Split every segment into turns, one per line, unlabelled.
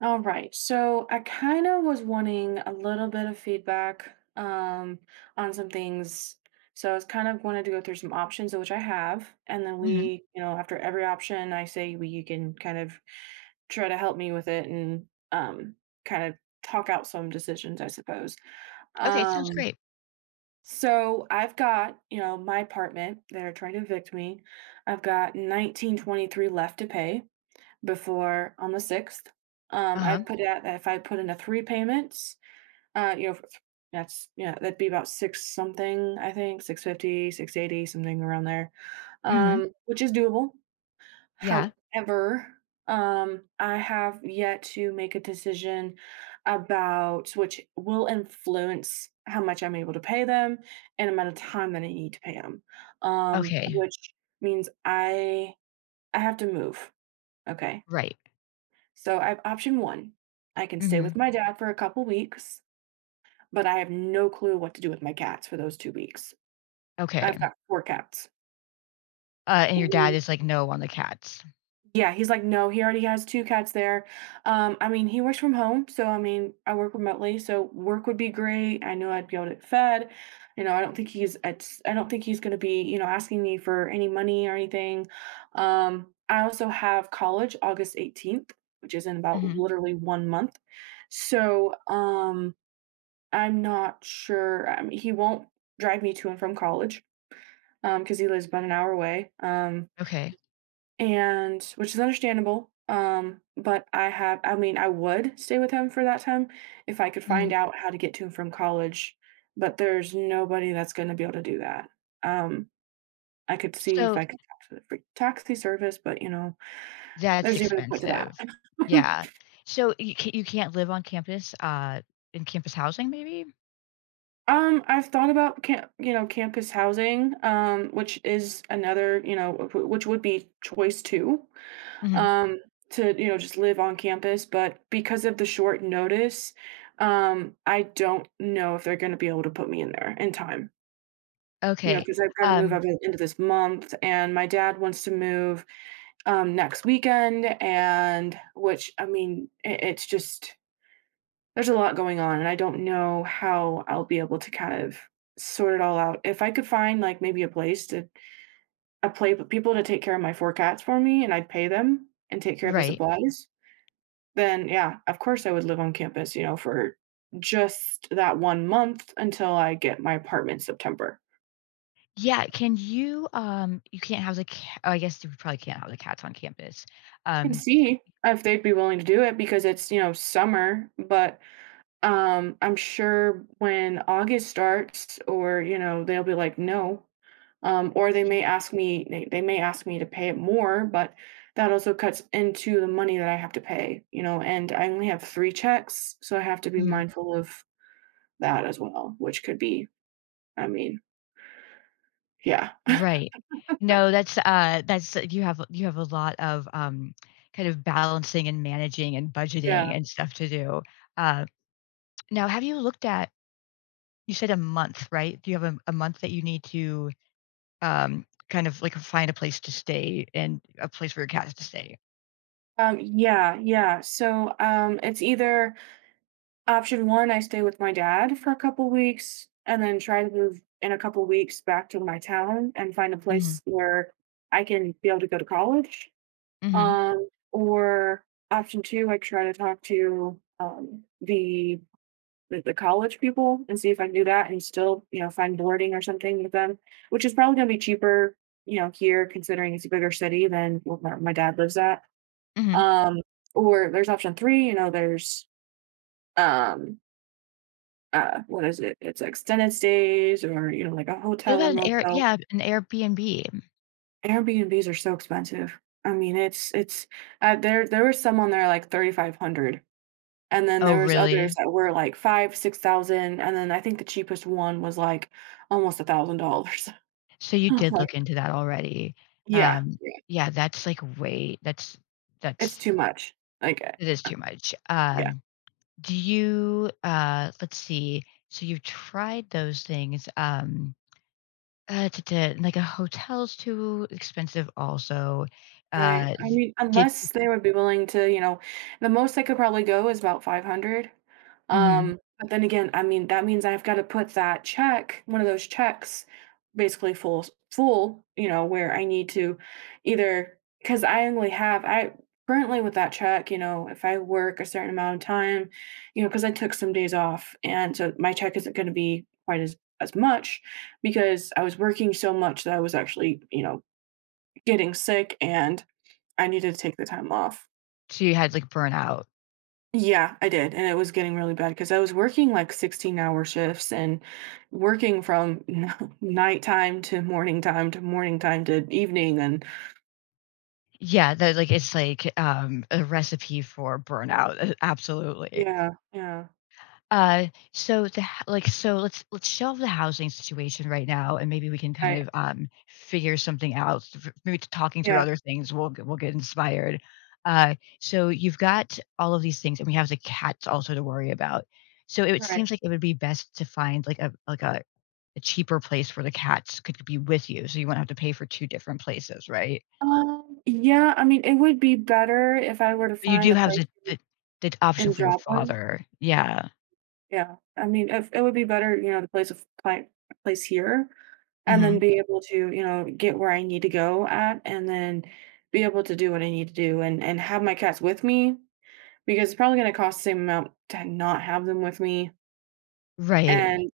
All right. So I kind of was wanting a little bit of feedback on some things. So I was kind of wanted to go through some options, which I have. And then
Mhm.
we, you know, after every option, I say we, you can kind of try to help me with it and um, kind of talk out some decisions, I suppose.
Okay, sounds
Um,
great.
Okay. So I've got, you know, my apartment. They're trying to evict me. I've got 1923 left to pay before on the 6th. I
Uh-huh.
put out that if I put in a three payments, you know, that's, yeah, that'd be about six something, I think, 650, 680, something around there.
Mhm.
Which is doable.
Yeah.
However, I have yet to make a decision about which will influence how much I'm able to pay them and amount of time that I need to pay them.
Okay.
Which means I have to move. Okay.
Right.
So I have option one. I can stay with
Mhm.
my dad for a couple weeks, but I have no clue what to do with my cats for those 2 weeks.
Okay.
I've got four cats.
And your dad
Mm,
is like, "No" on the cats.
yeah, he's like, no, he already has two cats there. I mean, he works from home, so I mean, I work remotely, so work would be great. I know I'd be able to get fed. You know, I don't think I don't think he's going to be, you know, asking me for any money or anything. I also have college August 18th, which is in about
Mhm.
literally one month. So, I'm not sure. He won't drive me to and from college because he lives about an hour away,
Okay.
and which is understandable. But I have, I mean, I would stay with him for that time if I could
Mhm.
find out how to get to and from college. But there's nobody that's going to be able to do that. Um, I could see if
So
I could talk to the free taxi service, but, you know,
that's
there's even a point to that.
expensive. Yeah. So, you can't live on campus, in campus housing maybe?
I've thought about you know, campus housing, which is another, you know, which would be choice two,
Mhm.
um, to, you know, just live on campus. But because of the short notice, I don't know if they're going to be able to put me in there in time, you know,
Okay.
because I've got to move up
Um,
at the end of this month and my dad wants to move, next weekend. And which, I mean, it's just, there's a lot going on, and I don't know how I'll be able to kind of sort it all out. If I could find, like, maybe a place to a play, people to take care of my four cats for me, and I'd pay them and take care of the
right.
supplies, then, yeah, of course, I would live on campus, you know, for just that one month until I get my apartment in September.
Yeah, can you, you can't house a ca oh, I guess you probably can't house the cats on campus.
I can
Um
see if they'd be willing to do it because it's, you know, summer, but, I'm sure when August starts or, you know, they'll be like, "No." Or they may ask me they may ask me to pay it more, but that also cuts into the money that I have to pay, you know, and I only have three checks, so I have to be
Mhm.
mindful of that as well, which could be, I mean, yeah.
Right. No, that's you have a lot of, kind of balancing and managing and budgeting
Yeah.
and stuff to do. Uh, Now have you looked at you said a month, right? Do you have a month that you need to, kind of like find a place to stay and a place for your cats to stay?
Yeah, yeah, so it's either option one, I stay with my dad for a couple weeks and then try to move in a couple weeks back to my town and find a
Mhm,
place where I can be able to go to college.
mhm,
Or option two, I try to talk to the the college people and see if I can do that and still, you know, find boarding or something with them, which is probably going to be cheaper, you know, here considering it's a bigger city than where my dad lives at.
mhm.
Um, or there's option three, you know, there's um, what is it? It's extended stays or, you know, like a
What
hotel
about
or
an Air
motel.
yeah, an Airbnb?
Airbnbs are so expensive. I mean, it's there. There was some on there like 3,500. And then
Oh,
there was others
really?
that were like 5, 6,000, and then I think the cheapest one was, like, almost $1,000.
So you
I was
did
like,
look into that already.
"Yeah,
Um,
yeah,
yeah, that's like way
it's
that's
too much." Like,
it is too much.
yeah.
Um, do you, let's see, so you tried those things, t t like a hotel's too expensive also,
Right. I
d
mean,
did you
unless they would be willing to, you know, the most I could probably go is about 500.
mhm,
But then again, I mean, that means I've got to put that check, one of those checks, basically full, full, you know, where I need to either, because I only have, I currently with that check, you know, if I work a certain amount of time, you know, because I took some days off. And so my check isn't going to be quite as much because I was working so much that I was actually, you know, getting sick and I needed to take the time off.
so you had, like, burnout.
Yeah, I did. And it was getting really bad because I was working like 16-hour shifts and working from nighttime to morning time to morning time to evening. And
Yeah, that, like it's like, a recipe for burnout, absolutely.
yeah, yeah,
Uh, so the h like, so let's shelve the housing situation right now, and maybe we can kind
right.
of, figure something out. Th Maybe talking through
Yeah,
other things, we'll get inspired. Uh, so you've got all of these things, and we have the cats also to worry about. So it
right.
seems like it would be best to find, like, a cheaper place where the cats could be with you, so you will not have to pay for 2 different places, right?
Yeah, I mean, it would be better if I were to
But you
find
do
a
have
place
the the option
in
for your
Joplin.
father. Yeah.
Yeah, I mean, if, it would be better, you know, the place of place here. And then
Mhm.
be able to, you know, get where I need to go at, and then be able to do what I need to do and have my cats with me, because it's probably gonna cost the same amount to not have them with me,
Right.
and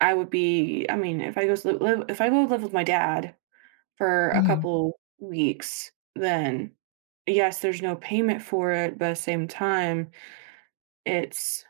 I would be I mean, if I go live with my dad for a
Mhm.
couple weeks, then yes, there's no payment for it, but at the same time, it's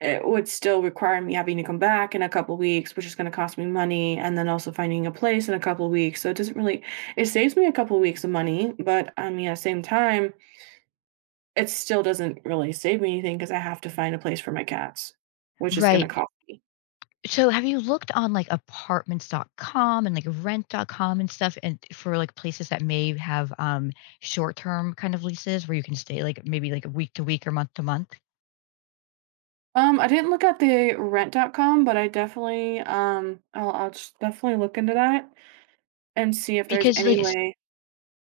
it would still require me having to come back in a couple weeks, which is going to cost me money, and then also finding a place in a couple weeks. So it doesn't really it saves me a couple weeks of money, but I mean at the same time, it still doesn't really save me anything because I have to find a place for my cats, which is going to
Right.
cost me.
So have you looked on, like, Apartments.com and, like, Rent.com and stuff and for, like, places that may have, short-term kind of leases where you can stay, like, maybe, like, week to week or month to month?
I didn't look at the Rent.com, but I definitely I'll just definitely look into that and see if there's
Because,
any
like,
way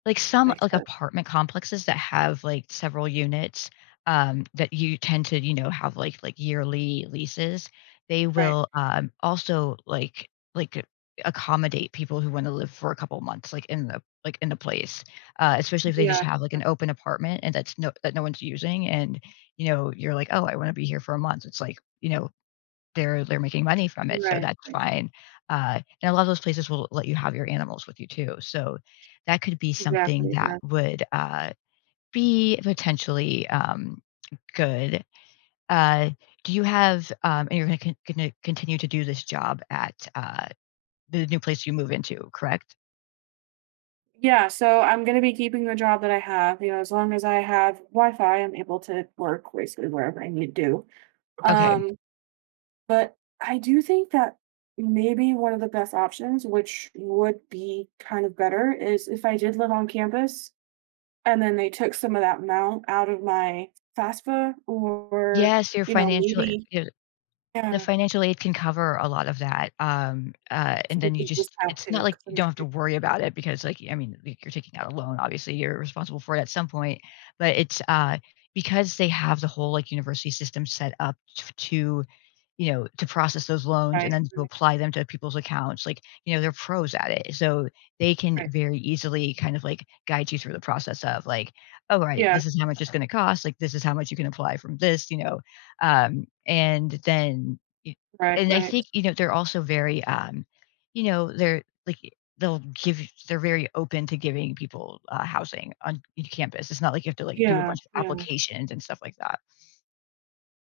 Like,
that
some,
I
like,
could.
apartment complexes that have, like, several units, that you tend to, you know, have, like, yearly leases, they
Right.
will, also, like, accommodate people who wanna live for a couple months, like, in the place, especially if they just
Yeah.
have, like, an open apartment and that no one's using, and, you know, you're like, "Oh, I wanna be here for a month." It's like, you know, they're making money from it, so
Right.
that's
Right.
fine. And a lot of those places will let you have your animals with you too, so that could be something
Exactly.
that
Yeah.
would, be potentially, good. Uh, do you have, and you're gonna con gonna continue to do this job at, the new place you move into, correct?
Yeah. So I'm gonna be keeping the job that I have. You know, as long as I have Wi-Fi, I'm able to work basically wherever I need to.
Okay.
Um, but I do think that maybe one of the best options, which would be kind of better, is if I did live on campus and then they took some of that amount out of my FAFSA or,
Yes, your
you know,
financial
maybe,
the
yeah,
financial aid can cover a lot of that,
so
and
we
then you
can
just
discount
it's not
too
like
'cause
you
I'm a
don't have to
student,
worry about it because, like, I mean, like, you're taking out a loan, obviously, you're responsible for it at some point, but it's, because they have the whole, like, university system set up t to you know, to process those loans and
right,
then to
right,
apply them to people's accounts, like, you know, they're pros at it. So they can
right.
very easily kind of like guide you through the process of like, "Oh, all right,
Yeah,
this is how much it's gonna cost, like, this is how much you can apply from this," you know, and then y
right,
and I
right.
think, you know, they're also very, you know, they're like, they'll give you they're very open to giving people, housing on campus. It's not like you have to, like, do a
Yeah,
bunch of
yeah.
applications and stuff like that.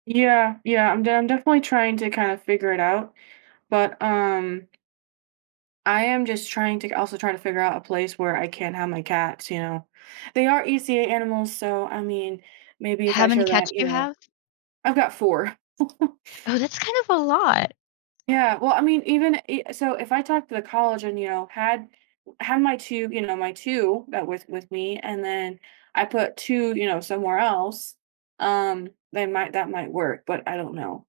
Yeah, yeah, I'm definitely trying to kind of figure it out, but, I am just trying to also try to figure out a place where I can have my cats, you know? They are ECA animals, so, I mean, maybe if
How
I
many
show that,
cats
you
do you
know.
have?
I've got four.
Oh, that's kind of a lot.
Yeah, well, I mean, even so, if I talked to the college and, you know, had my two, you know, my two that with me, and then I put two, you know, somewhere else, they might that might work, but I don't know.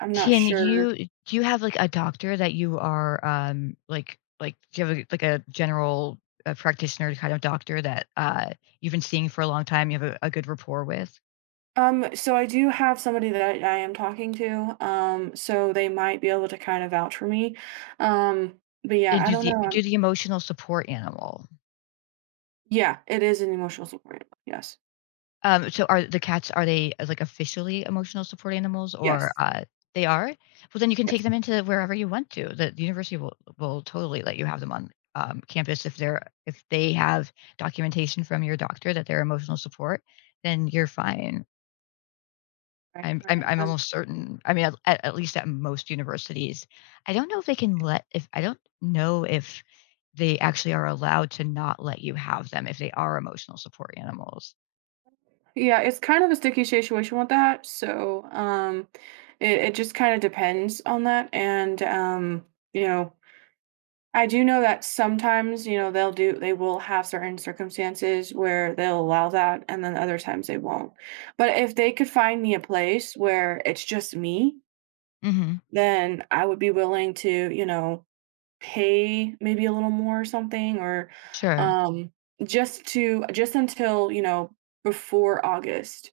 I'm not
Can
sure.
you do you have, like, a doctor that you are, like, do you have a like a general, practitioner kind of doctor that, you've been seeing for a long time, you have a good rapport with?
So I do have somebody that I am talking to, so they might be able to kind of vouch for me. But
And
yeah, I
do
don't know.
the do the emotional support animal.
Yeah, it is an emotional support. Yes,
So are the cats are they, like, officially emotional support animals or,
yes,
they are? Well, then you can take
yes.
them into wherever you want to. The university will totally let you have them on, campus if they're if they have documentation from your doctor that they're emotional support, then you're fine.
Okay. All
I'm
right.
almost certain. I mean, at least at most universities. I don't know if they actually are allowed to not let you have them if they are emotional support animals.
Yeah, it's kind of a sticky situation with that. So, it just kind of depends on that. And, you know, I do know that sometimes, you know, they will have certain circumstances where they'll allow that, and then other times they won't. But if they could find me a place where it's just me,
Mhm.
then I would be willing to, you know, pay maybe a little more or something, or,
Sure.
um, just until, you know, before August.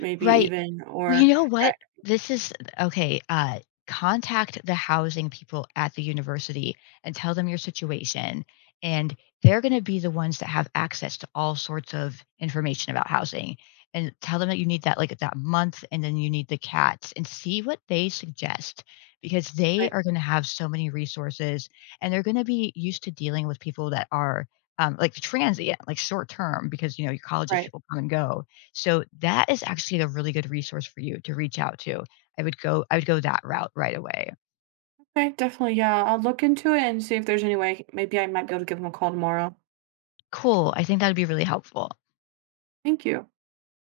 Maybe
Right.
even,
Well, you
or
know
right,
what? This is Okay, contact the housing people at the university and tell them your situation, and they're gonna be the ones that have access to all sorts of information about housing, and tell them that you need that, like, that month, and then you need the cats, and see what they suggest, because they
right,
are gonna have so many resources, and they're gonna be used to dealing with people that are, like, transient, like, short term, because, you know, your colleges,
right.
people come and go. So that is actually a really good resource for you to reach out to. I would go that route right away.
Okay, definitely, yeah, I'll look into it and see if there's any way maybe I might be able to give them a call tomorrow.
Cool. I think that would be really helpful.
Thank you.